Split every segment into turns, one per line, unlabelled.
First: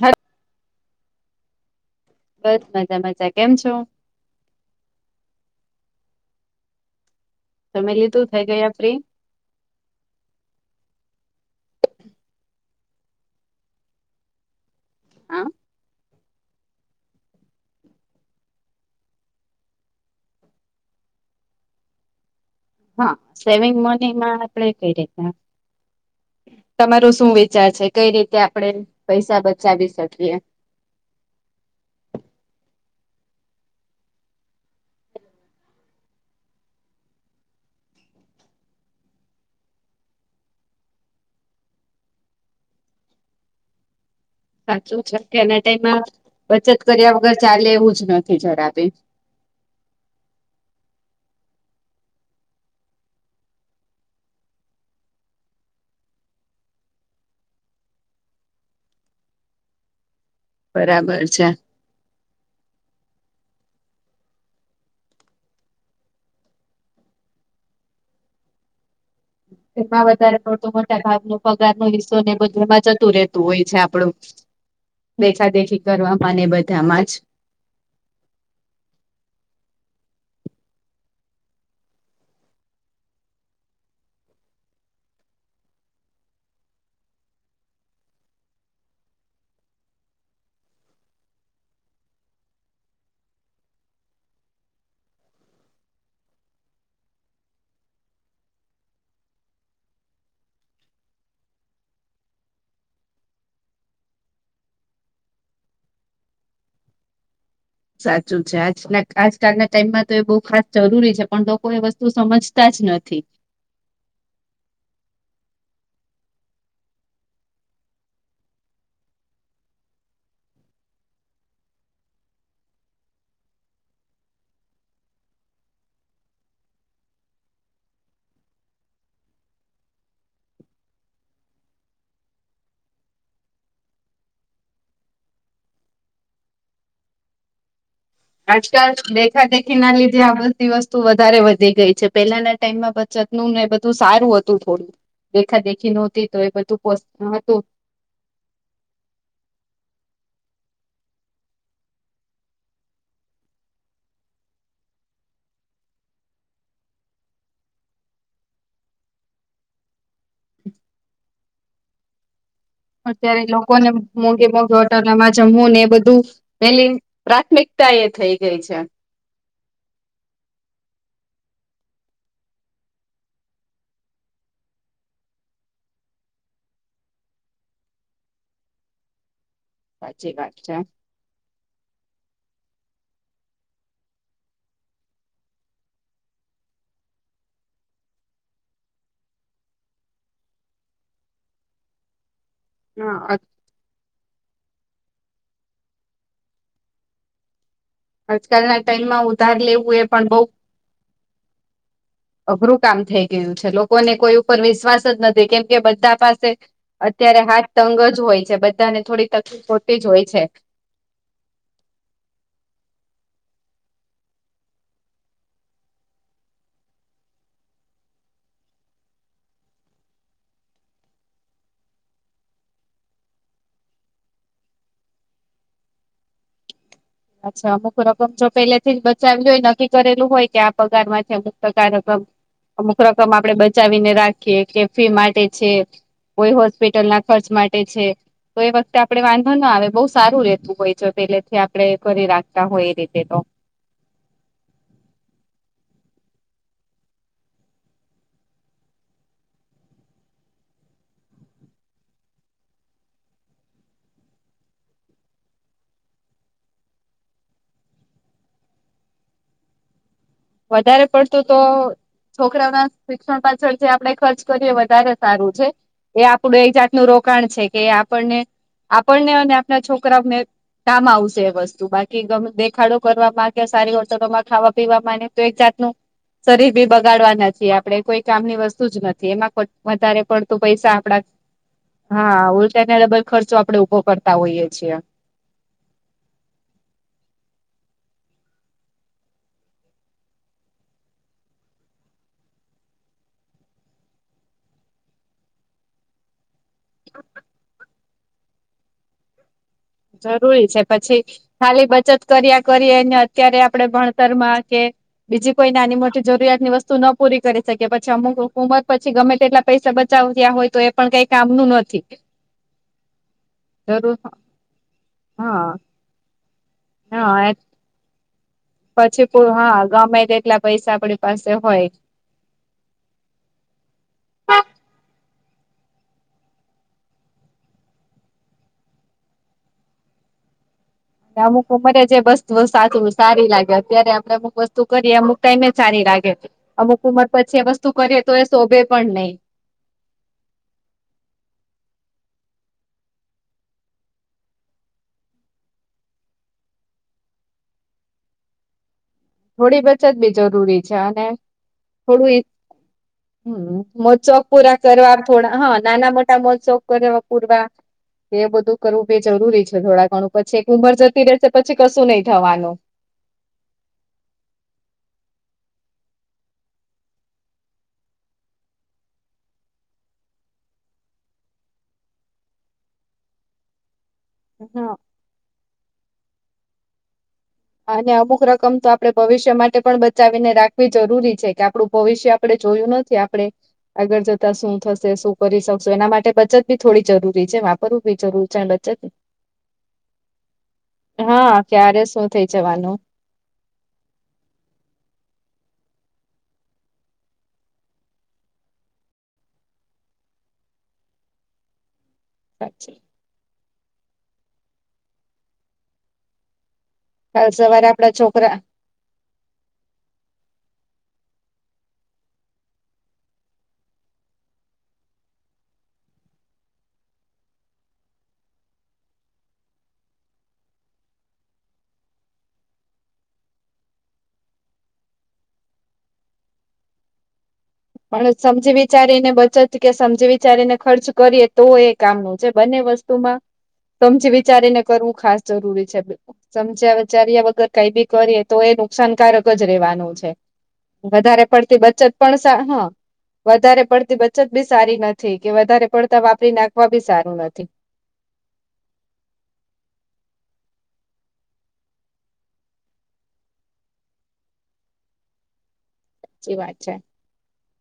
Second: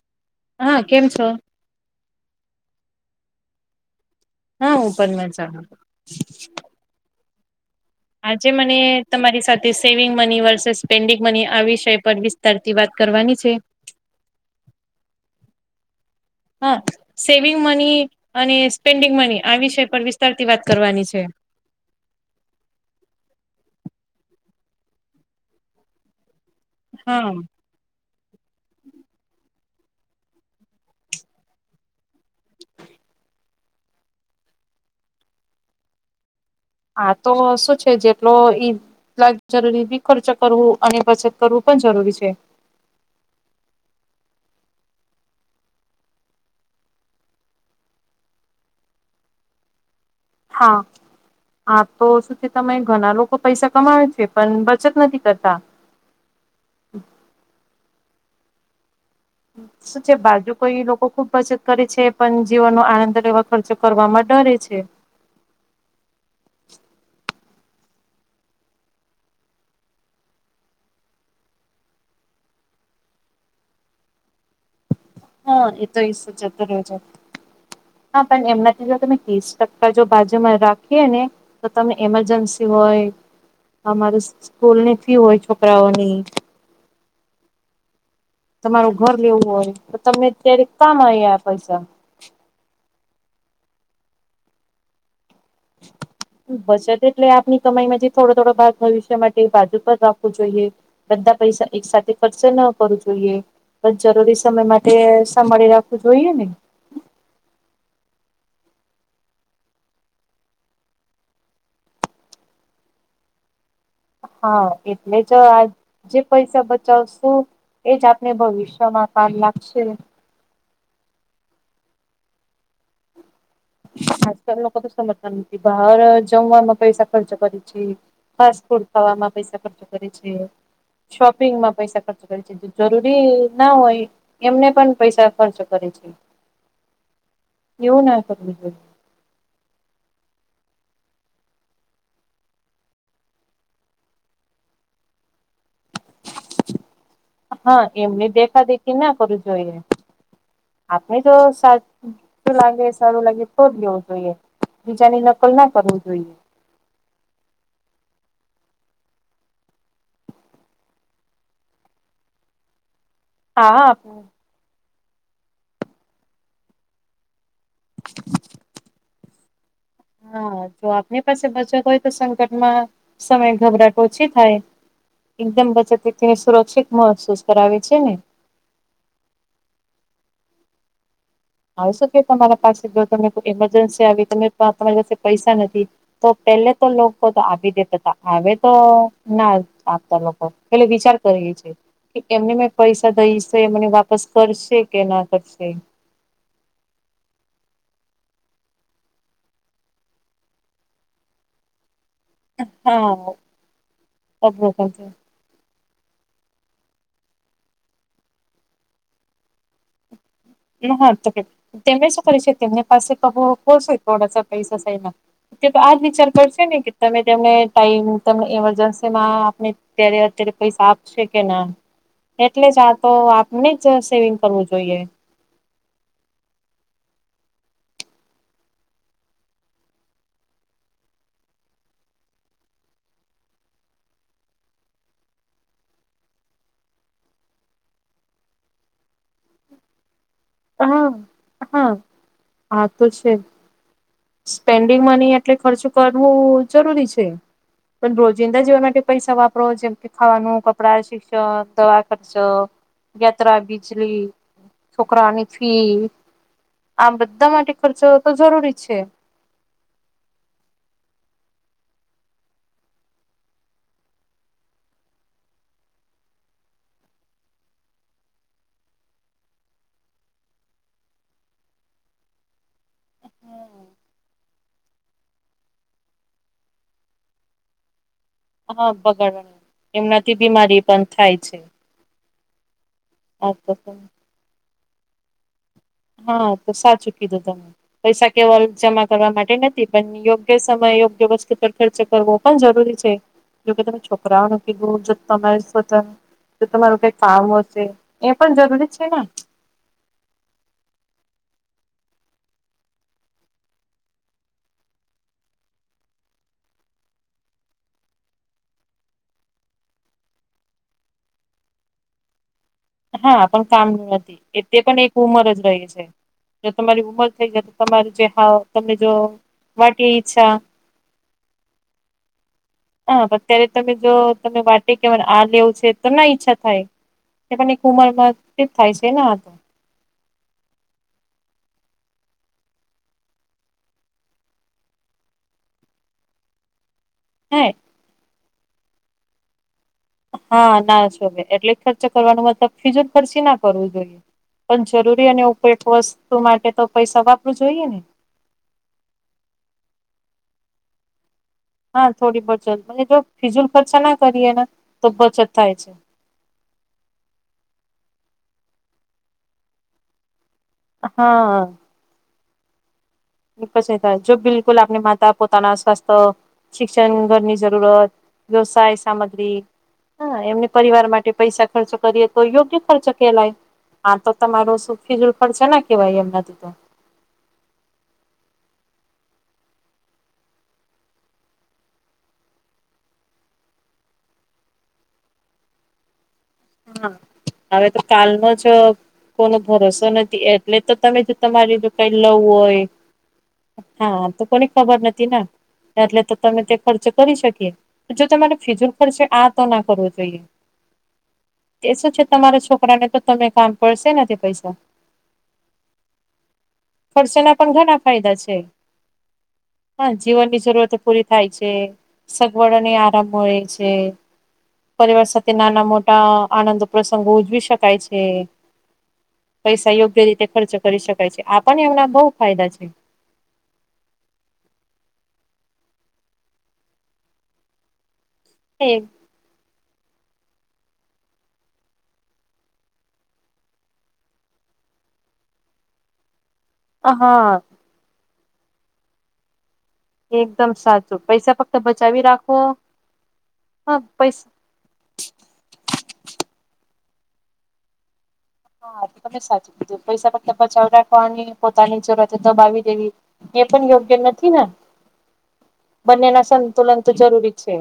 હ
હા કેમ છો
બસ મજા મજા કેમ છો
હા હૂ પણ મજામાં
તમે લીધું થઈ
આજે
ગયા
મને
ફ્રી
તમારી સાથે saving money versus spending money આ વિષય પર વિસ્તાર વાત કરવાની છે
હા
હા સેવિંગ મની અને સ્પેન્ડિંગ મની આ વિષય પર વિસ્તારથી વાત કરવાની છે
હા સેવિંગ મની માં આપડે કઈ રીતે તમારો શું
હા
વિચાર છે કઈ રીતે આપણે પૈસા બચાવી શકીએ
હા તો શું છે જેટલો ઈ લ જરૂરી બી ખર્ચ કરવું અને બચત કરવું પણ જરૂરી છે
સાચું છે કે એના ટાઈમમાં બચત કર્યા વગર ચાલે એવું જ નથી જરાબે
હા હા, તો શું છે તમે ઘણા લોકો પૈસા કમાવે છે પણ બચત નથી કરતા. શું છે બાજુ કઈ લોકો
બરાબર
ખુબ
છે
પસે કરે છે પણ જીવનનો આનંદ લેવા ખર્ચો કરવાવામાં ડરે છે.
એમાં વધારે પડતું મોટો ભાગનુ પગાર નો હિસ્સો ને બધુંમાં જતું રહેતું હોય છે આપડું. દેખા
હા,
દેખી
એ તો [unintelligible]
કરવામાં ને બધામાં જ
હા, પણ એમનાથી જો તમે ત્રીસ ટકા જો બાજુમાં રાખીએ ને તો તમે એમરજન્સી હોય, અમારે સ્કૂલની ફી હોય છોકરાઓની તમારું ઘર લેવું હોય તો તમે ત્યારે કામ આવ આ પૈસા [inaudible] બચત એટલે આપની કમાઈમાં જે થોડો થોડો ભાગ ભવિષ્ય માટે બાજુ પણ રાખવું જોઈએ. બધા પૈસા એક સાથે ખર્ચે ન કરવું જોઈએ. બ જરૂરી સમય માટે સાભાળી રાખવું જોઈએ ને
સાચું છે આજ આજકાલના ટાઈમમાં તો એ બહુ ખાસ જરૂરી છે પણ લોકો એ વસ્તુ સમજતા જ નથી.
હા, એટલે જો આ જે પૈસા બચાવશું એજ આપને ભવિષ્યમાં કામ લાગશે. આજકાલ લોકો તો સમજતા નથી બહાર જમવામાં પૈસા ખર્ચ કરે છે, ફાસ્ટ ફૂડ ખાવામાં પૈસા ખર્ચો કરે છે, શોપિંગમાં પૈસા ખર્ચો કરે છે. જરૂરી ના હોય એમને પણ પૈસા ખર્ચ કરે છે. એવું ના કરવું
આજ કાલ
જોઈએ
દેખા દેખી ના લીધે આ બધી વસ્તુ વધારે વધી ગઈ છે, પેલા ના ટાઈમમાં બચત નું ને એ બધું સારું હતું. થોડું દેખા દેખી નહોતી તો એ બધું પો [unintelligible] હતું
હા એમની દેખા દેખી ના કરું જોઈએ આપણે તો સા સારૂ લાગે સારું લાગે તો જ લેવું જોઈએ બીજાની નકલ ના કરવું જોઈએ.
[inaudible] અત્યારે લોકોને
હા
મોઘે મોઘે હોટાલામાં જમવું ને એ બધું પેલી પ્રાથમિક તા એ થઈ ગઈ છે.
હા, જો આપની પાસે બચત હોય તો સંકટમાં સમય ગભરાટ ઓછી થાય. એકદમ બચતને સુરક્ષિત મહેસૂસ કરાવે છે ને,
સાચી વાત છે,
આવું શું કે તમારા પાસે જો તમે કોઈ ઈમરજન્સી આવી તમે તમારી પાસે પૈસા નથી. તો પેલે તો લોકો તો આવી દેતા હતા આવે તો ના આપતા લોકો એટલે વિચાર કરીએ છીએ કે એમને મેં પૈસા
હા,
દઈશ તો એ મને વાપસ કરશે કે ના કરશે
આજકાલના ટાઈમમાં ઉધાર લેવું એ પણ બઉ અઘરું કામ
હા
થઈ ગયું છે, લોકોને કોઈ ઉપર વિશ્વાસ જ નથી કેમ કે બધા પાસે અત્યારે હાથ તંગ જ હોય છે, બધાને થોડી તકલીફ હોતી જ હોય છે.
હ તો તેમને શું કરે છે તેમને પાસે ક કોસ હોય થોડાસા પૈસા સાઈડમાં તે તો આજ વિચાર કરશે ને કે તમે તેમને ટાઈમ તને એમરજન્સીમાં આપણે ત્યારે અત્યારે પૈસા આપશે કે ના એટલે જ આ તો આપને જ સેવિંગ કરવું જોઈએ.
અચ્છા અમુક રકમ જો પેલેથી જ બચાવલી હોય નક્કી કરેલું હોય કે આ પગાર માંથી અમુક ટકા રકમ અમુક રકમ આપડે બચાવીને રાખીએ કે ફી માટે છે. કોઈ હોસ્પિટલ ના ખર્ચ માટે છે તો એ વખતે આપડે વાંધો ના આવે બહુ સારું રહે હોય જો
હા
પેલેથી
હા
આપડે કરી રાખતા
આ
હોય એ રીતે તો
છે. સ્પેન્ડિંગ મની એટલે ખર્ચું કરવું જરૂરી છે. પણ રોજિંદા જીવન માટે પૈસા વાપરો જેમ કે ખાવાનું કપડા શિક્ષણ દવા ખર્ચો યાત્રા બિજલી છોકરાની ફી આ બધા માટે ખર્ચ તો જરૂરી છે.
વધારે પડતુ તો છોકરાઓના શિક્ષણ પાછળ જે આપડે ખર્ચ કરીએ વધારે સારું છે એ આપણું એક જાતનું રોકાણ છે કે એ આપણને આપણને અને આપના છોકરાઓને કામ આવશે એ વસ્તુ બાકી ગમે દેખાડો કરવામાં કે સારી હોટલોમાં ખાવા પીવામાં તો એક જાતનું શરીર બી બગાડવાના છીએ આપણે કોઈ કામની
હા
વસ્તુ જ નથી
બગાડવાનો
એમાં વધારે
એમનાથી
પડતું
બીમારી
પૈસા
પણ
આપડા
થાય છે
હા ઉલટાને ડબલ
આ
ખર્ચો
તો
આપણેે ઉભો કરતા હોઈએ છીએ.
હા તો સાચું કીધું તમે પૈસા કેવલ જમા કરવા માટે નથી પણ યોગ્ય સમય યોગ્ય વસ્તુ પર ખર્ચો કરવો પણ જરૂરી છે જોકે તમે છોકરાઓ કીધો જો તમારે જો તમારું કઈ કામ હશે એ પણ જરૂરી છે ને
જરૂરી છે પછી ખાલી બચત કર્યા કરીએ અને અત્યારે આપડે ભણતર માં કે બીજી કોઈ નાની મોટી જરૂરિયાત ની વસ્તુ ન પૂરી કરી શકે પછી અમુક ઉંમર પછી ગમે તેટલા પૈસા બચાવિયા હોય તો એ પણ કંઈ કામનું નથી
[inaudible] હા પણ કામ
જરૂર
નથી એ તે પણ એક ઉંમર જ
હા
રહી છે જો તમારી ઉમર થઈ
હા
જ તમારે જેમાં
પછી હા ગમે તે એટલા પૈસા આપડી પાસે હોય
હા અત્યારે તમે જો તને વાટે કેરે આ લેવું છે તો નઈ ઈચ્છા થાય. પણ એક ઉમરમાં થાય છે ને આ તો
અમુક ઉમરે જે વસ્તુ સાચું સારી લાગે અત્યારે આપણે અમુક વસ્તુ કરીએ અમુક તોમે સારી લાગે અમુક ઉમર
હે
પછી એ વસ્તુ કરીએ તો એ શોભે પણ નહી.
હા ના શોભે એટલે ખર્ચ કરવાનો મતલબ ફીજો ખરચો ના કરવું જોઈએ. પણ જરૂરી અને ઉપયોગી વસ્તુ માટે તો પૈસા વાપરવું જોઈએ ને
થોડી બચત બી જરૂરી છે અને
હા
થોડું
થોડી બચત અને જો ફિજુલ ખર્ચા ના
મોખશોખ
કરીએ ને
પૂરા
તો
કરવા
બચત
થોડા હ
થાય છે.
નાના મોટા તમે મોખ શોખ કરયો પૂરવા એ બધું કરવું બી જરૂરી છે થોડા ઘણું પછી એક ઉંમર જતી રહેશે
હા
પછી કશું નહી થવાનું
ની પછી થાય જો બિલકુલ આપની માતા પોતાના સ્વાસ્થ શિક્ષણ ઘરની જરૂરત વ્યવસાય સામગ્રી હા એમને પરિવાર માટે પૈસા ખર્ચો કરીએ તો યોગ્ય ખર્ચો કેલાય આ તો તમારુ
હા
સુખી જલફળ છે ને કેવાય એમનાથી તો.
અને અમુક રકમ તો આપણે ભવિષ્ય માટે પણ બચાવીને રાખવી જરૂરી છે કે આપડું ભવિષ્ય આપડે જોયું નથી આપણે આગળ જતા શું થશે શું કરી શકશું એના માટે બચત બી થોડી
હા
જરૂરી છે
હવે તો
વાપરવું બી જરૂર
કાલનો
છે અને
જ
બચત
કોનો ભરોસો નથી એટલે તો તમે જો
હા
તમારી જો
ક્યારે
કઈ
શું
લવું
થઈ
હોય.
જવાનું
હા તો કોને ખબર નથી ના. એટલે તો તમે તે ખર્ચ કરી શકીએ જો તમારે ફીજુલ ખર્ચે આ તો ના કરવો જોઈએ. એ શું છે તમારા
સાચી
છોકરાને તો તમે કામ પડશે તે પૈસા પણ
કાલ
સેના પણ
સવારે
ઘણા
આપડા
ફાયદા
છોકરા
છે. હા જીવનની જરૂરતો પૂરી થાય છે સગવડો ને આરામ મળે છે. પરિવાર સાથે નાના મોટા આનંદ પ્રસંગો ઉજવી શકાય છે. પૈસા યોગ્ય રીતે ખર્ચ કરી શકાય છે આ પણ એમના બહુ ફાયદા છે.
પણ સમજી વિચારી ને બચત કે સમજી વિચારીને ખર્ચ કરીએ તો એ કામનું છે બંને વસ્તુમાં સમજી વિચારીને કરવું ખાસ જરૂરી છે. સમજ્યા વિચાર્યા
હા
વગર કઈ બી કરીએ તો એ નુકસાનકારક જ રેવાનું છે.
એકદમ સાચું
વધારે
પૈસા ફક્ત
પડતી બચત
બચાવી
પણ
રાખો
સા હ વધારે
હા
પડતી બચત
પૈસા
બી. સારી નથી કે વધારે પડતા વાપરી નાખવા બી સારું નથી.
હા તમે સાચું કીધું પૈસા ફકત બચાવી રાખવાની પોતાની જરૂરત દબાવી દેવી એ પણ યોગ્ય નથી ને બંનેના
એ વાત છે.
સંતુલન તો જરૂરી છે.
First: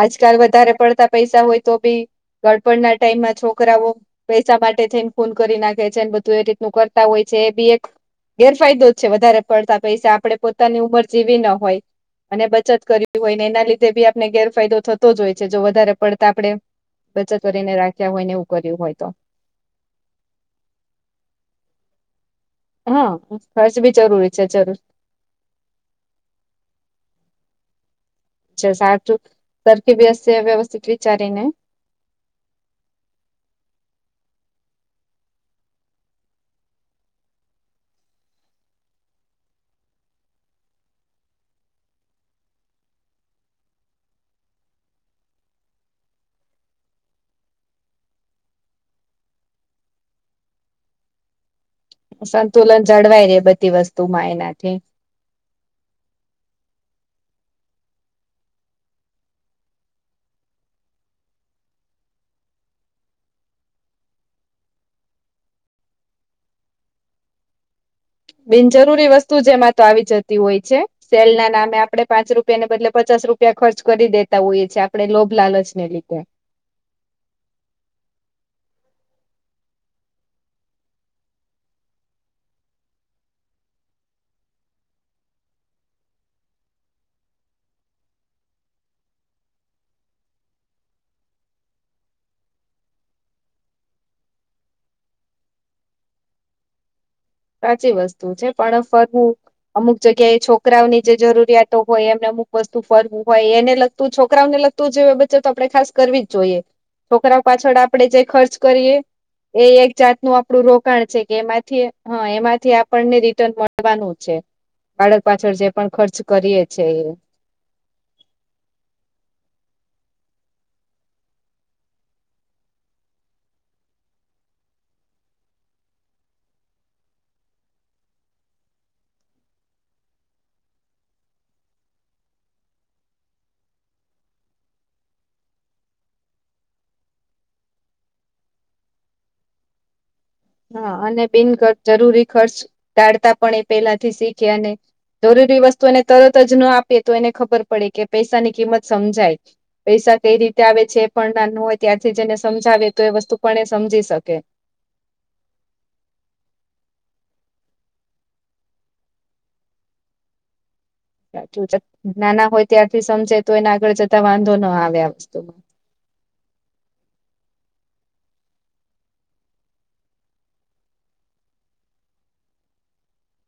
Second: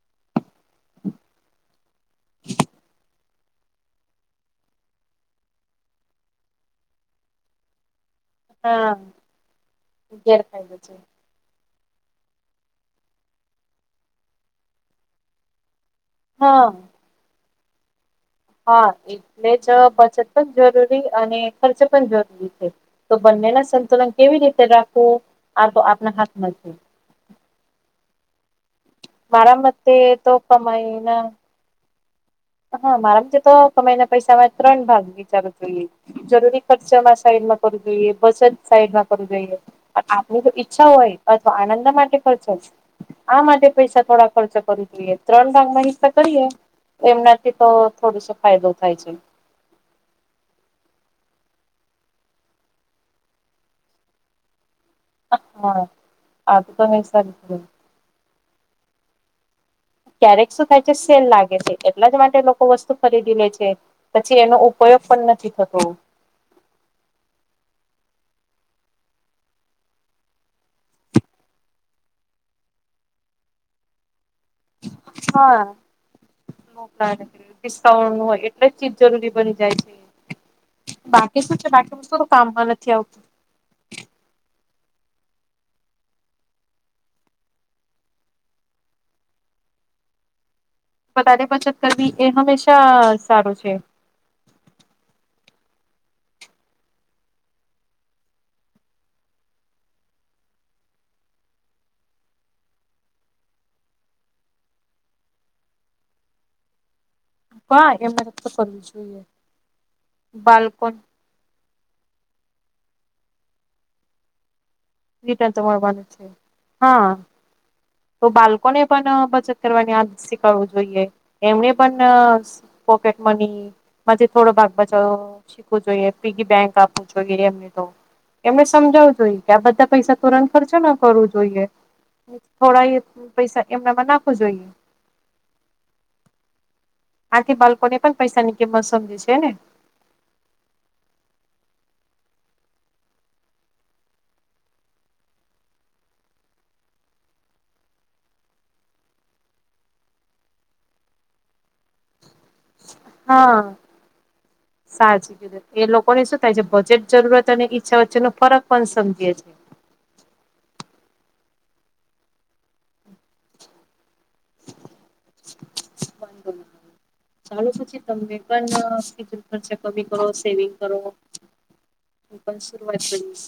આજકાલ વધારે પડતા પૈસા હોય તો બી ગઢપણ ના ટાઈમમાં છોકરાઓ પૈસા માટે થઈને ખૂન કરી નાખે છે ને બધું એ રીતનું કરતા હોય છે એ બી એક ગેરફાયદો
હા
જ છે વધારે પળતા પૈસા આપણે
ગેરફાયદો
પોતાની
છે
ઉંમર જે. વે ના હોય અને બચત કરવી હોયને એના લીધે બી આપને ગેરફાયદો થતો જ હોય છે જો વધારે પડ તા આપણે
હા
બચત કરીને રાખ્યા હોયને એવું. કર્યું
હા
હોય તો
એટલે જ બચત પણ જરૂરી અને ખર્ચ પણ જરૂરી
હા
તો બંને ના
ખર્ચ બી
સંતુલન
જરૂરી
કેવી
છે
રીતે
જરૂર
રાખવું આ તો આપના હાથમાં જ હે. મારા
[inaudible] સરખ
મતે
બી
તો
[inaudible] વ્યવસ્થિત
કમાઈના
વિચારીને
હા મારા મતે તો કમાય ના પૈસામાં ત્રણ ભાગ વિચારવુ જોઈએ. જરૂરી ખર્ચામાં સાઈડમાં કરવું જોઈએ બચત સાઈડમાં કરવું જોઈએ. પણ આપણુ તો ઈચ્છા હોય અથવા આનંદ માટે ખર્ચો આ માટે પૈસા થોડા ખર્ચ કરવું જોઈએ ત્રણ ભાગમાં હિસ્સા કરીએ એમનાથી તો થોડો સો ફાયદો થાય છે.
સંતુલન જળવાય રહેે બધી વસ્તુ માં એનાથી.
હા આ તો તમે સાારી ક્યારેક શું થાય છે સેલ લાગે છે એટલા જ માટે લોકો વસ્તુ ખરીદી લે છે. પછી એનો ઉપયોગ પણ નથી થતો.
બિનજરૂરી વસ્તુ જેમાં તો આવી જતી હોય છે. સેલ ના નામે આપડે પાંચ રૂપિયાને બદલે પચાસ રૂપિયા ખર્ચ કરી દે. તા હોઈએ છીએ આપણે લોભ
હા.
લાલચને લીધે.
ડિસ્કાઉન્ટ હોય એટલે ચીજ જરૂરી બની જાય છે. બાકી શું છે બાકી [inaudible] કામમાં નથી આવતું વધારે બચત કરવી એ હંમેશા સારું છે.
સાચી વસ્તુ છે પણ ફરવું અમુક જગ્યાએ છોકરાઓની જે જરૂરિયાતો હોય એમને અમુક વસ્તુ ફરવું હોય એને લગતું છોકરાઓને લગતું તો જેવી બચત તો આપણેે ખાસ કરવી જ જોઈએ. છોકરા પાછળ
હા
આપડે
એ
જે
મદદ તો
ખર્ચ
કરવી
કરીએ
જોઈએ
એ એક જાતનું આપણું
બાળકો
રોકાણ છે. એમાંથી હ એમાંથી આપણને રિટર્ન મળવાનું છે બાળક
રિટર્ન
પાછળ
તો
જે પણ
મળવાનું
ખર્ચ
છે
કરીએ છે એ
હા તો બાળકોને પણ બચત કરવાની આદત શીખવવું જોઈએ એમને પણ પોકેટ મની માંથી થોડો ભાગ બચાવ શીખવો જોઈએ પિગી બેંક આપવું જોઈએ એમને તો એમને સમજાવવું જોઈએ કે આ બધા પૈસા તુરંત ખર્ચો ના કરવું જોઈએ થોડા એ પૈસા એમનામાં નાખવુ જોઈએ આથી બાળકો ને પણ પૈસાની કિંમત સમજે છે ને
હા અને બિનજરૂરી ખર્ચ ટાળતા પણ એ પેલાથી શીખે અને જરૂરી વસ્તુ એને તરત જ ન આપીએ તો એને ખબર પડે કે પૈસાની કિંમત સમજાય પૈસા કઈ રીતે આવે છે પણ નાનો હોય ત્યારથી જ એને સમજાવે તો એ વસ્તુ પણ
હા
એ સમજી શકે
સાચી કીધું એ લોકોને શું થાય છે બજેટ જરૂરત અને ઈચ્છા વચ્ચે નો ફરક પણ સમજી છે
નાના હોય ત્યારથી સમજે તો એને આગળ જતા વાંધો ના આવે આ વસ્તુમાં
[inaudible] ચાલો પછી તમને પણ ખર્ચા કમી કરો સેવિંગ કરો પણ શરૂઆત કરી